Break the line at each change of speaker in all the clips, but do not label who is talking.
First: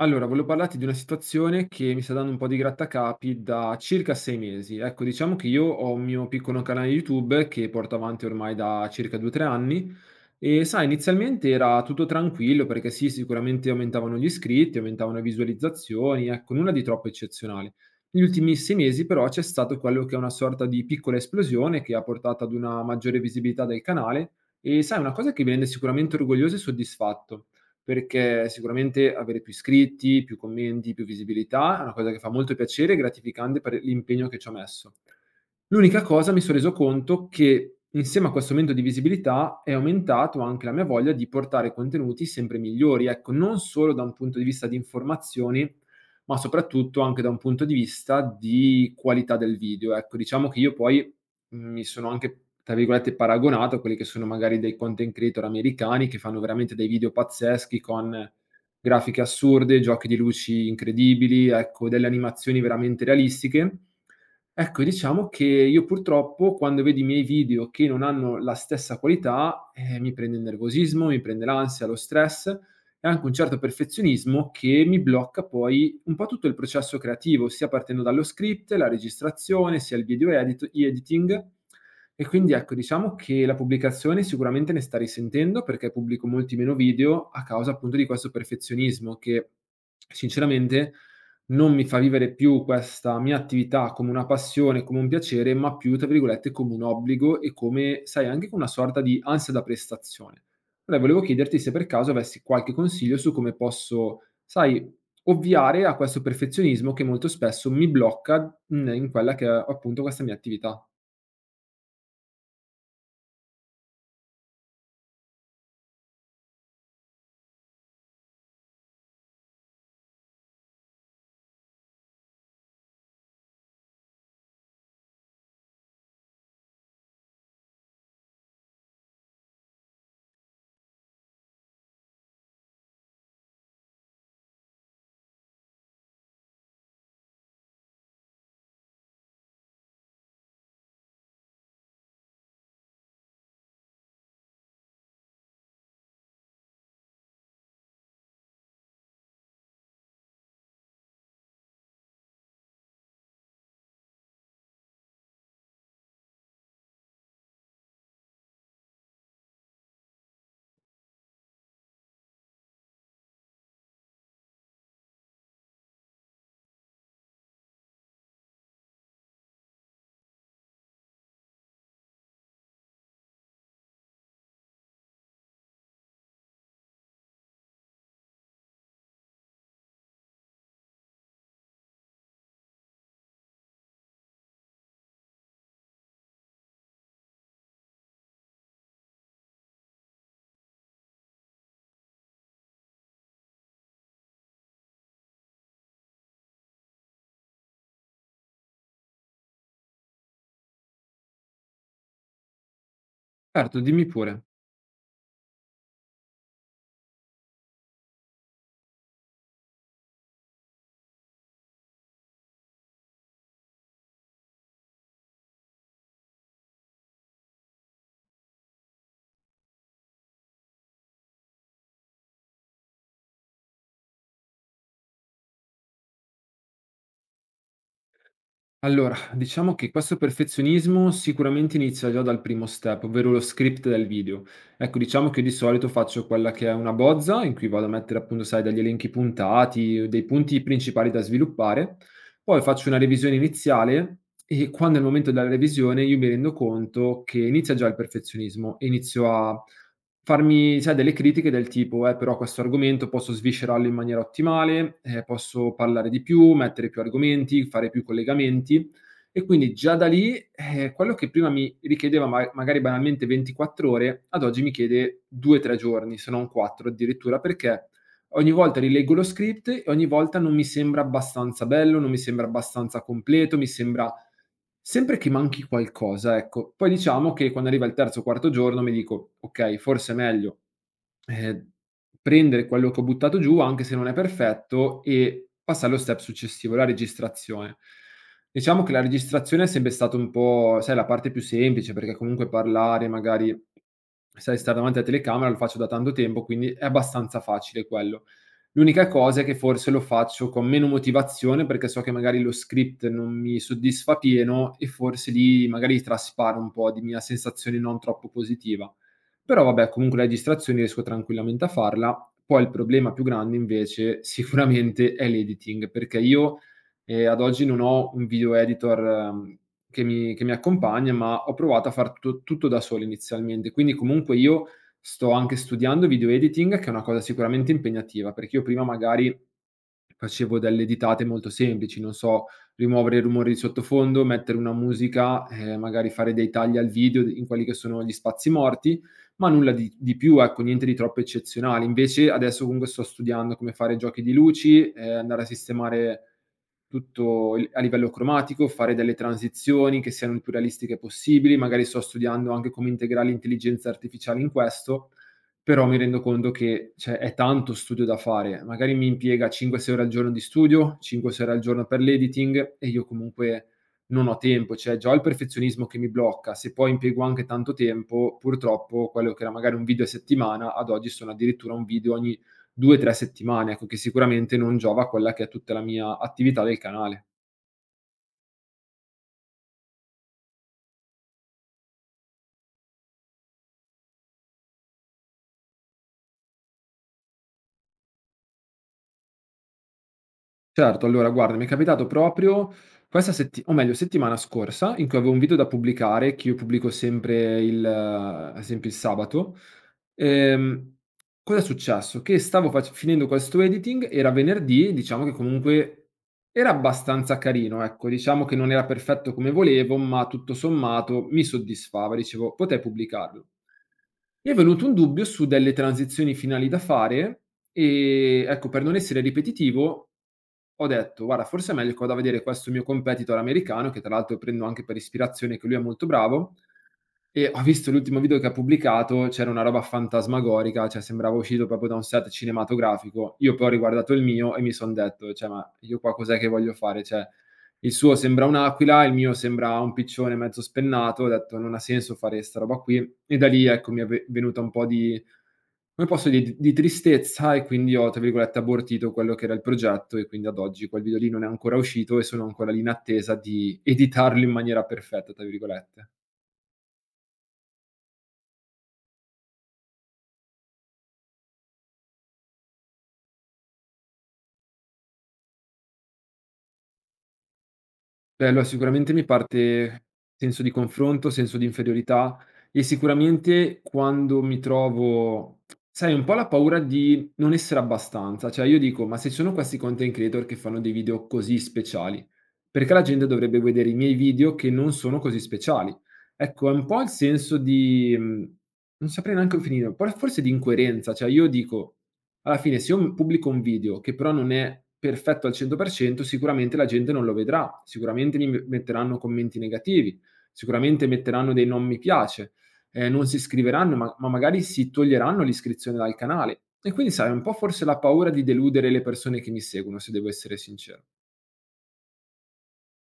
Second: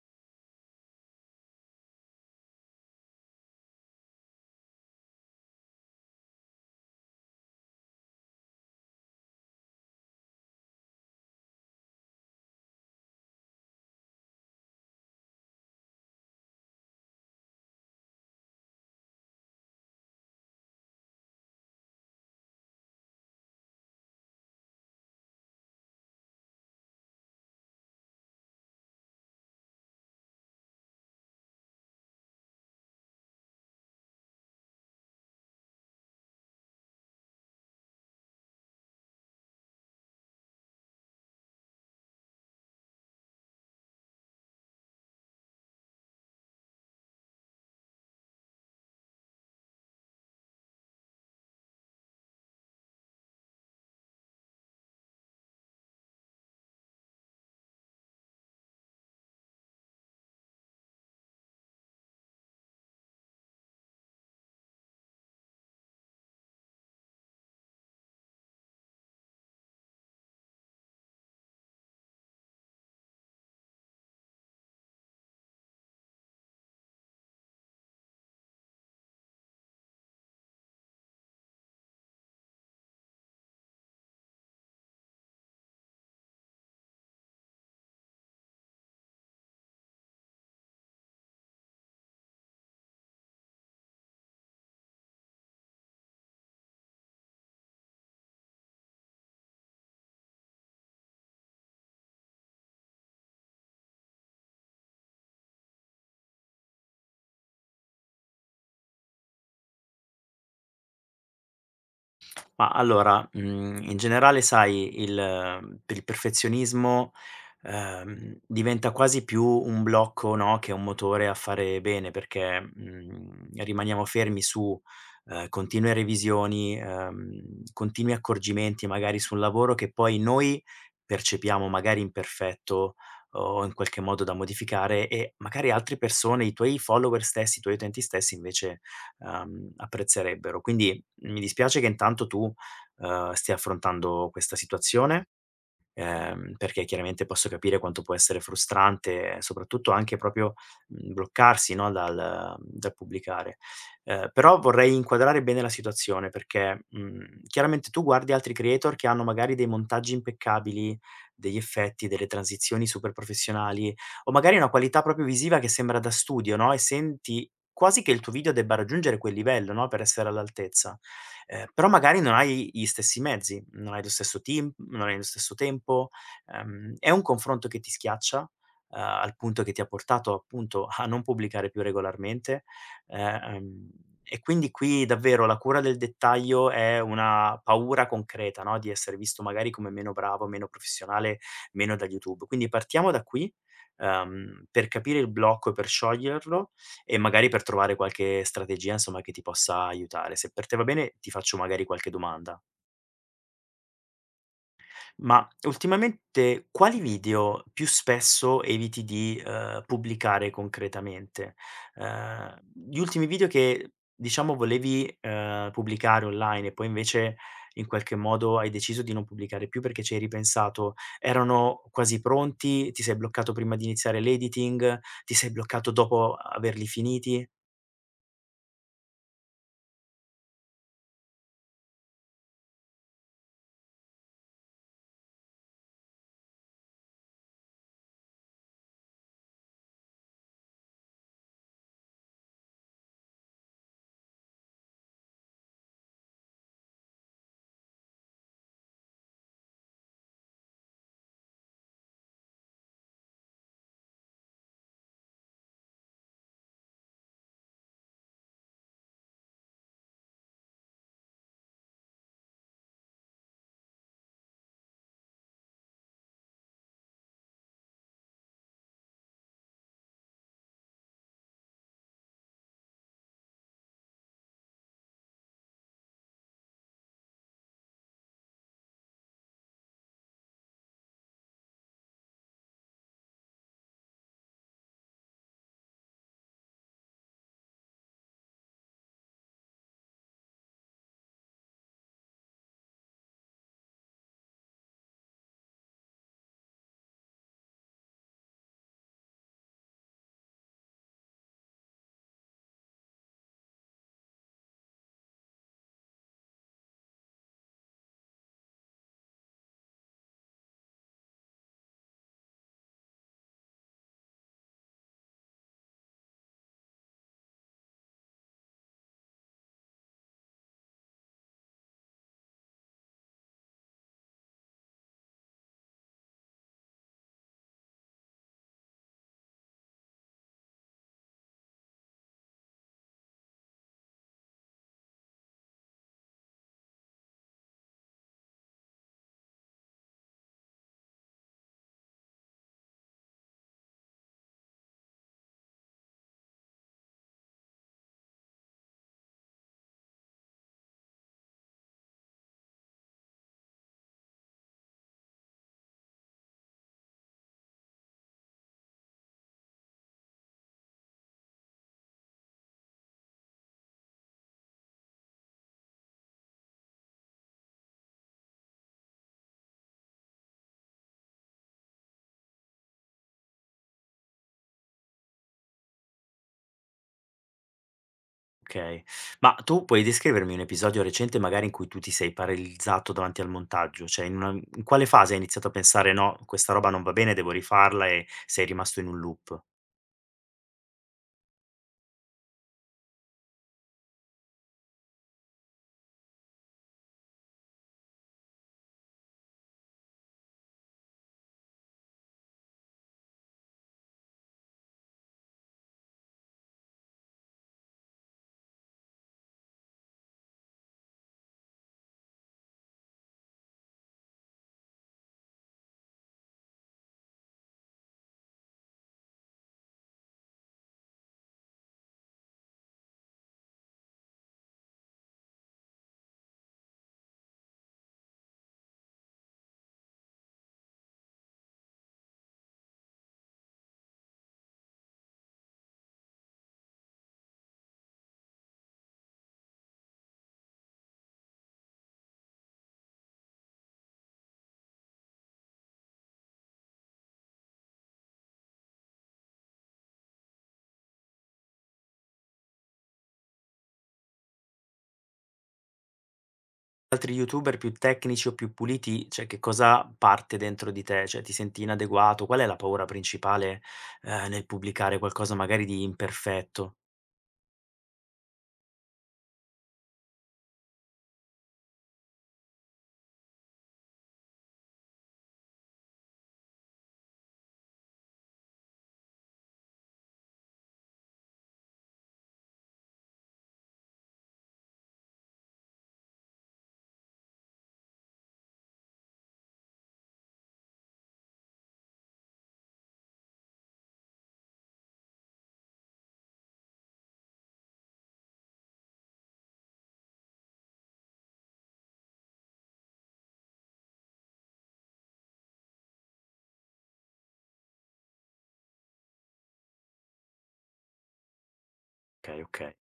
Allora, volevo parlarti di una situazione che mi sta dando un po' di grattacapi da circa 6 mesi. Ecco, diciamo che io ho un mio piccolo canale YouTube che porto avanti ormai da circa 2 o 3 anni. Sai, inizialmente era tutto tranquillo perché sì, sicuramente aumentavano gli iscritti, aumentavano le visualizzazioni, ecco, nulla di troppo eccezionale. Negli ultimi 6 mesi però c'è stato quello che è una sorta di piccola esplosione che ha portato ad una maggiore visibilità del canale, e sai, una cosa che mi rende sicuramente orgoglioso e soddisfatto, perché sicuramente avere più iscritti, più commenti, più visibilità è una cosa che fa molto piacere e gratificante per l'impegno che ci ho messo. L'unica cosa, mi son reso conto che, insieme a questo aumento di visibilità, è aumentato anche la mia voglia di portare contenuti sempre migliori, ecco, non solo da un punto di vista di informazioni, ma soprattutto anche da un punto di vista di qualità del video. Ecco, diciamo che io poi mi sono anche, tra virgolette, "paragonato" a quelli che sono magari dei content creator americani che fanno veramente dei video pazzeschi, con grafiche assurde, giochi di luci incredibili, ecco, delle animazioni veramente realistiche. Ecco, diciamo che io purtroppo, quando vedo i miei video che non hanno la stessa qualità, mi prende il nervosismo, mi prende l'ansia, lo stress e anche un certo perfezionismo che mi blocca poi un po' tutto il processo creativo, sia partendo dallo script, la registrazione, sia il video editing. E quindi, ecco, diciamo che la pubblicazione sicuramente ne sta risentendo, perché pubblico molti meno video a causa appunto di questo perfezionismo che sinceramente non mi fa vivere più questa mia attività come una passione, come un piacere, ma più, tra virgolette, come un obbligo e come, sai, anche con una sorta di ansia da prestazione. Allora, volevo chiederti se per caso avessi qualche consiglio su come posso, sai, ovviare a questo perfezionismo che molto spesso mi blocca in quella che è appunto questa mia attività.
Ma allora, in generale sai per il perfezionismo, diventa quasi più un blocco, no, che un motore a fare bene perché, rimaniamo fermi su, continue revisioni, continui accorgimenti magari sul lavoro che poi noi percepiamo magari imperfetto o in qualche modo da modificare e magari altre persone, i tuoi follower stessi, i tuoi utenti stessi invece, apprezzerebbero. Quindi mi dispiace che intanto tu, stia affrontando questa situazione, perché chiaramente posso capire quanto può essere frustrante, soprattutto anche proprio, bloccarsi, no, dal pubblicare. Però vorrei inquadrare bene la situazione perché, chiaramente tu guardi altri creator che hanno magari dei montaggi impeccabili, degli effetti, delle transizioni super professionali o magari una qualità proprio visiva che sembra da studio, no, e senti quasi che il tuo video debba raggiungere quel livello, no, per essere all'altezza. Però magari non hai gli stessi mezzi, non hai lo stesso team, non hai lo stesso tempo, è un confronto che ti schiaccia, al punto che ti ha portato appunto a non pubblicare più regolarmente, eh, ehm, e quindi qui davvero la cura del dettaglio è una paura concreta, no, di essere visto magari come meno bravo, meno professionale, meno da YouTube. Quindi partiamo da qui, per capire il blocco e per scioglierlo e magari per trovare qualche strategia, insomma, che ti possa aiutare. Se per te va bene, ti faccio magari qualche domanda.
Certo, dimmi pure.
Ma ultimamente quali video più spesso eviti di, pubblicare concretamente? Ehm, Gli ultimi video che diciamo volevi, pubblicare online e poi invece in qualche modo hai deciso di non pubblicare più perché ci hai ripensato, erano quasi pronti? Ti sei bloccato prima di iniziare l'editing? Ti sei bloccato dopo averli finiti?
Allora, diciamo che questo perfezionismo sicuramente inizia già dal primo step, ovvero lo script del video. Ecco, diciamo che di solito faccio quella che è una bozza, in cui vado a mettere appunto, sai, degli elenchi puntati, dei punti principali da sviluppare. Poi faccio una revisione iniziale, e quando è il momento della revisione io mi rendo conto che inizia già il perfezionismo e inizio a farmi, sai, delle critiche del tipo: "Però questo argomento posso sviscerarlo in maniera ottimale, posso parlare di più, mettere più argomenti, fare più collegamenti". E quindi già da lì, quello che prima mi richiedeva ma magari banalmente 24 ore, ad oggi mi chiede 2, 3 giorni, se non 4 addirittura, perché ogni volta rileggo lo script e ogni volta non mi sembra abbastanza bello, non mi sembra abbastanza completo, mi sembra sempre che manchi qualcosa, ecco. Poi diciamo che quando arriva il terzo o quarto giorno mi dico: "Okay, forse è meglio, ehm, prendere quello che ho buttato giù, anche se non è perfetto, e passare allo step successivo, la registrazione". Diciamo che la registrazione è sempre stata un po', sai, la parte più semplice, perché comunque parlare magari, sai, stare davanti alla telecamera lo faccio da tanto tempo, quindi è abbastanza facile quello. L'unica cosa è che forse lo faccio con meno motivazione, perché so che magari lo script non mi soddisfa pieno e forse lì magari trasparo un po' di mia sensazione non troppo positiva. Però vabbè, comunque la registrazione riesco tranquillamente a farla. Poi il problema più grande invece sicuramente è l'editing, perché io, ad oggi non ho un video editor che mi accompagna, ma ho provato a far tu tutto da solo inizialmente. Quindi comunque io sto anche studiando video editing, che è una cosa sicuramente impegnativa, perché io prima magari facevo delle editate molto semplici, non so, rimuovere i rumori di sottofondo, mettere una musica, magari fare dei tagli al video d in quelli che sono gli spazi morti, ma nulla di più, ecco, niente di troppo eccezionale. Invece adesso comunque sto studiando come fare giochi di luci, andare a sistemare tutto il a livello cromatico, fare delle transizioni che siano il più realistiche possibili, magari sto studiando anche come integrare l'intelligenza artificiale in questo, però mi rendo conto che, cioè, è tanto studio da fare. Magari mi impiega 5, 6 ore al giorno di studio, 5, 6 ore al giorno per l'editing e io comunque non ho tempo. Cioè, già ho il perfezionismo che mi blocca. Se poi impiego anche tanto tempo, purtroppo quello che era magari un video a settimana, ad oggi sono addirittura un video ogni 2, 3 settimane, ecco, che sicuramente non giova a quella che è tutta la mia attività del canale.
Okay. Ma tu puoi descrivermi un episodio recente magari in cui tu ti sei paralizzato davanti al montaggio? Cioè in quale fase hai iniziato a pensare: "No, questa roba non va bene, devo rifarla" e sei rimasto in un loop?
Certo, allora guarda, mi è capitato proprio questa setti o meglio settimana scorsa, in cui avevo un video da pubblicare, che io pubblico sempre il sabato. Ehm, Cosa è successo? Che stavo fac finendo questo editing, era venerdì, diciamo che comunque era abbastanza carino, ecco. Diciamo che non era perfetto come volevo, ma tutto sommato mi soddisfava, dicevo: "Potrei pubblicarlo". Mi è venuto un dubbio su delle transizioni finali da fare e, ecco, per non essere ripetitivo ho detto: "Guarda, forse è meglio che vado a vedere questo mio competitor americano", che tra l'altro prendo anche per ispirazione, che lui è molto bravo, e ho visto l'ultimo video che ha pubblicato, c'era una roba fantasmagorica, cioè sembrava uscito proprio da un set cinematografico. Io poi ho riguardato il mio e mi son detto: "Cioè, ma io qua cos'è che voglio fare?" Cioè, il suo sembra un'aquila, il mio sembra un piccione mezzo spennato, ho detto: "Non ha senso fare 'sta roba qui". E da lì, ecco, mi è ve venuta un po' di, come posso, di tristezza, e quindi ho, tra virgolette, "abortito" quello che era il progetto, e quindi ad oggi quel video lì non è ancora uscito e sono ancora lì in attesa di "editarlo in maniera perfetta", tra virgolette.
Altri youtuber più tecnici o più puliti, cioè che cosa parte dentro di te? Cioè ti senti inadeguato? Qual è la paura principale, nel pubblicare qualcosa magari di imperfetto?
Beh, allora sicuramente mi parte senso di confronto, senso di inferiorità, e sicuramente quando mi trovo, sai, un po' la paura di non essere abbastanza, cioè io dico: "Ma se ci sono questi content creator che fanno dei video così speciali, perché la gente dovrebbe vedere i miei video che non sono così speciali?" Ecco, è un po' il senso di non saprei neanche come finirlo, por forse di incoerenza, cioè io dico: alla fine se io pubblico un video che però non è perfetto al 100%, sicuramente la gente non lo vedrà, sicuramente mi me metteranno commenti negativi, sicuramente metteranno dei non mi piace, non si iscriveranno, ma magari si toglieranno l'iscrizione dal canale. E quindi sai, un po' forse la paura di deludere le persone che mi seguono, se devo essere sincero.
Okay, okay.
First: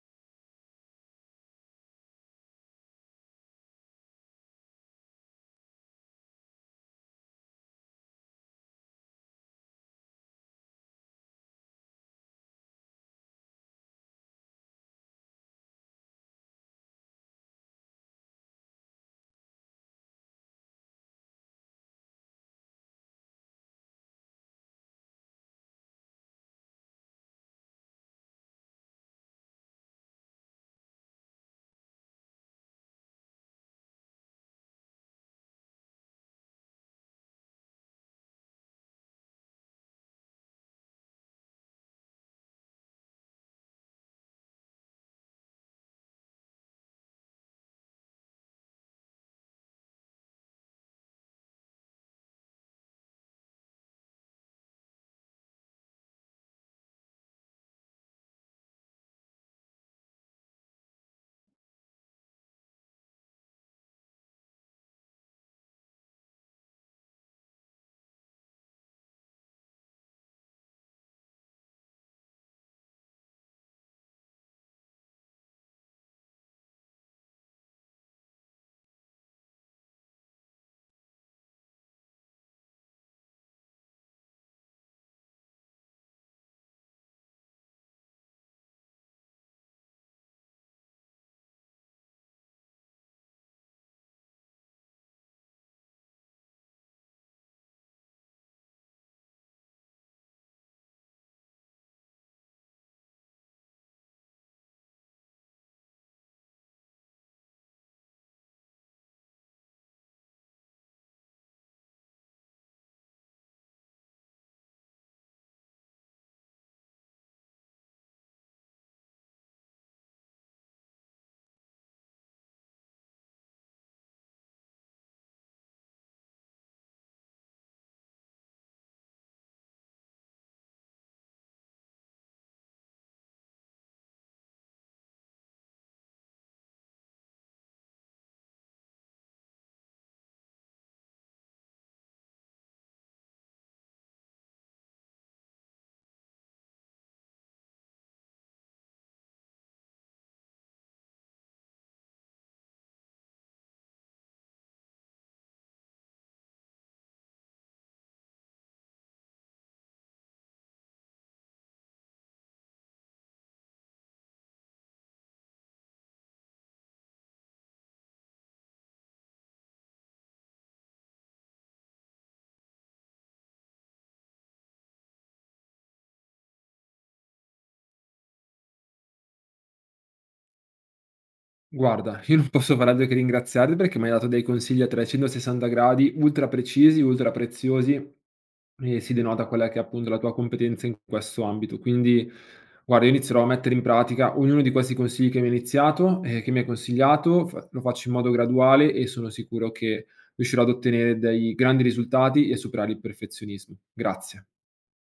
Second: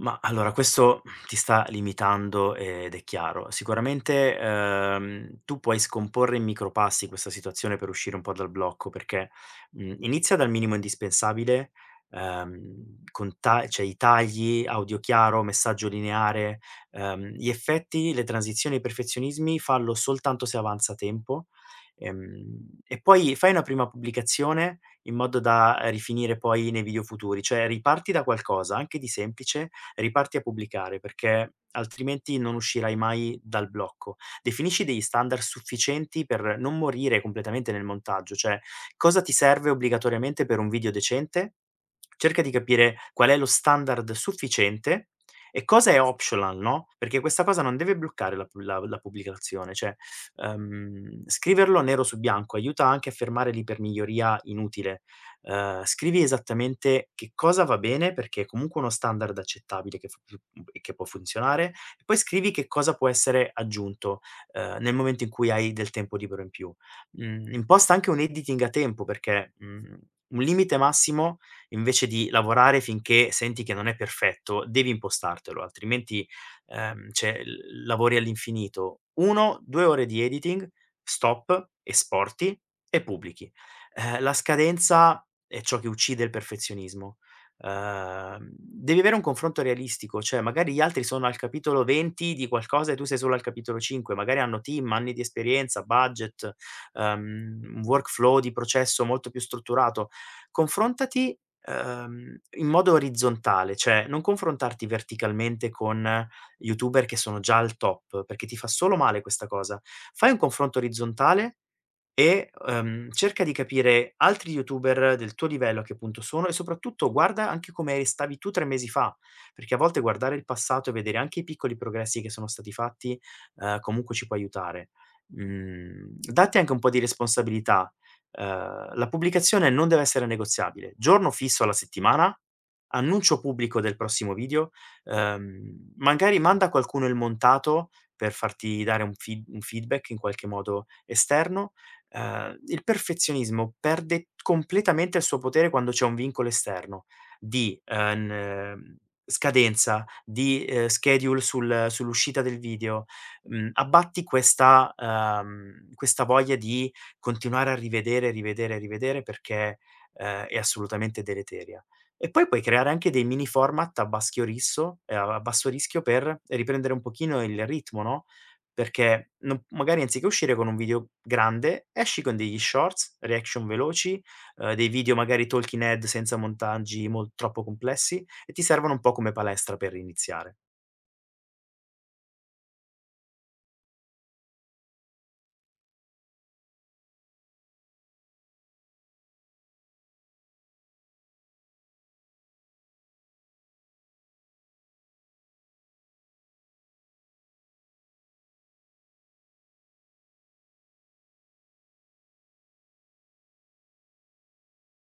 Ma allora questo ti sta limitando ed è chiaro. Sicuramente, tu puoi scomporre in micropassi questa situazione per uscire un po' dal blocco, perché, inizia dal minimo indispensabile, con ta cioè i tagli, audio chiaro, messaggio lineare, gli effetti, le transizioni e i perfezionismi fallo soltanto se avanza tempo, e poi fai una prima pubblicazione in modo da rifinire poi nei video futuri, cioè riparti da qualcosa anche di semplice, riparti a pubblicare perché altrimenti non uscirai mai dal blocco. Definisci degli standard sufficienti per non morire completamente nel montaggio, cioè cosa ti serve obbligatoriamente per un video decente? Cerca di capire qual è lo standard sufficiente e cosa è optional, no? Perché questa cosa non deve bloccare la pubblicazione, cioè scriverlo nero su bianco aiuta anche a fermare l'ipermiglioria inutile. Scrivi esattamente che cosa va bene, perché è comunque uno standard accettabile e che può funzionare, e poi scrivi che cosa può essere aggiunto, nel momento in cui hai del tempo libero in più. Imposta anche un editing a tempo perché, un limite massimo invece di lavorare finché senti che non è perfetto, devi impostartelo, altrimenti, cioè l lavori all'infinito. 1, 2 ore di editing, stop, esporti e pubblichi. La scadenza è ciò che uccide il perfezionismo. Devi avere un confronto realistico, cioè magari gli altri sono al capitolo 20 di qualcosa e tu sei solo al capitolo 5, magari hanno team, anni di esperienza, budget, uhm, un workflow di processo molto più strutturato. Confrontati, in modo orizzontale, cioè non confrontarti verticalmente con youtuber che sono già al top, perché ti fa solo male questa cosa. Fai un confronto orizzontale e, cerca di capire altri youtuber del tuo livello a che punto sono e soprattutto guarda anche come stavi tu 3 mesi fa, perché a volte guardare il passato e vedere anche i piccoli progressi che sono stati fatti, comunque ci può aiutare. Datti anche un po' di responsabilità. La pubblicazione non deve essere negoziabile. Giorno fisso alla settimana, annuncio pubblico del prossimo video, magari manda a qualcuno il montato per farti dare un feedback in qualche modo esterno. Il perfezionismo perde completamente il suo potere quando c'è un vincolo esterno di, n scadenza, di, schedule sul sull'uscita del video. Abbatti questa voglia di continuare a rivedere, rivedere, rivedere perché, è assolutamente deleteria. E poi puoi creare anche dei mini format a baschio risso a basso rischio per riprendere un pochino il ritmo, no, perché non magari anziché uscire con un video grande, esci con degli shorts, reaction veloci, dei video magari talking head senza montaggi mol troppo complessi e ti servono un po' come palestra per iniziare.
Guarda, io non posso far altro che ringraziarti perché mi hai dato dei consigli a 360 gradi, ultra precisi, ultra preziosi. E si denota quella che è appunto la tua competenza in questo ambito. Quindi guarda, io inizierò a mettere in pratica ognuno di questi consigli che mi hai iniziato che mi hai consigliato, fa lo faccio in modo graduale e sono sicuro che riuscirò ad ottenere dei grandi risultati e a superare il perfezionismo. Grazie.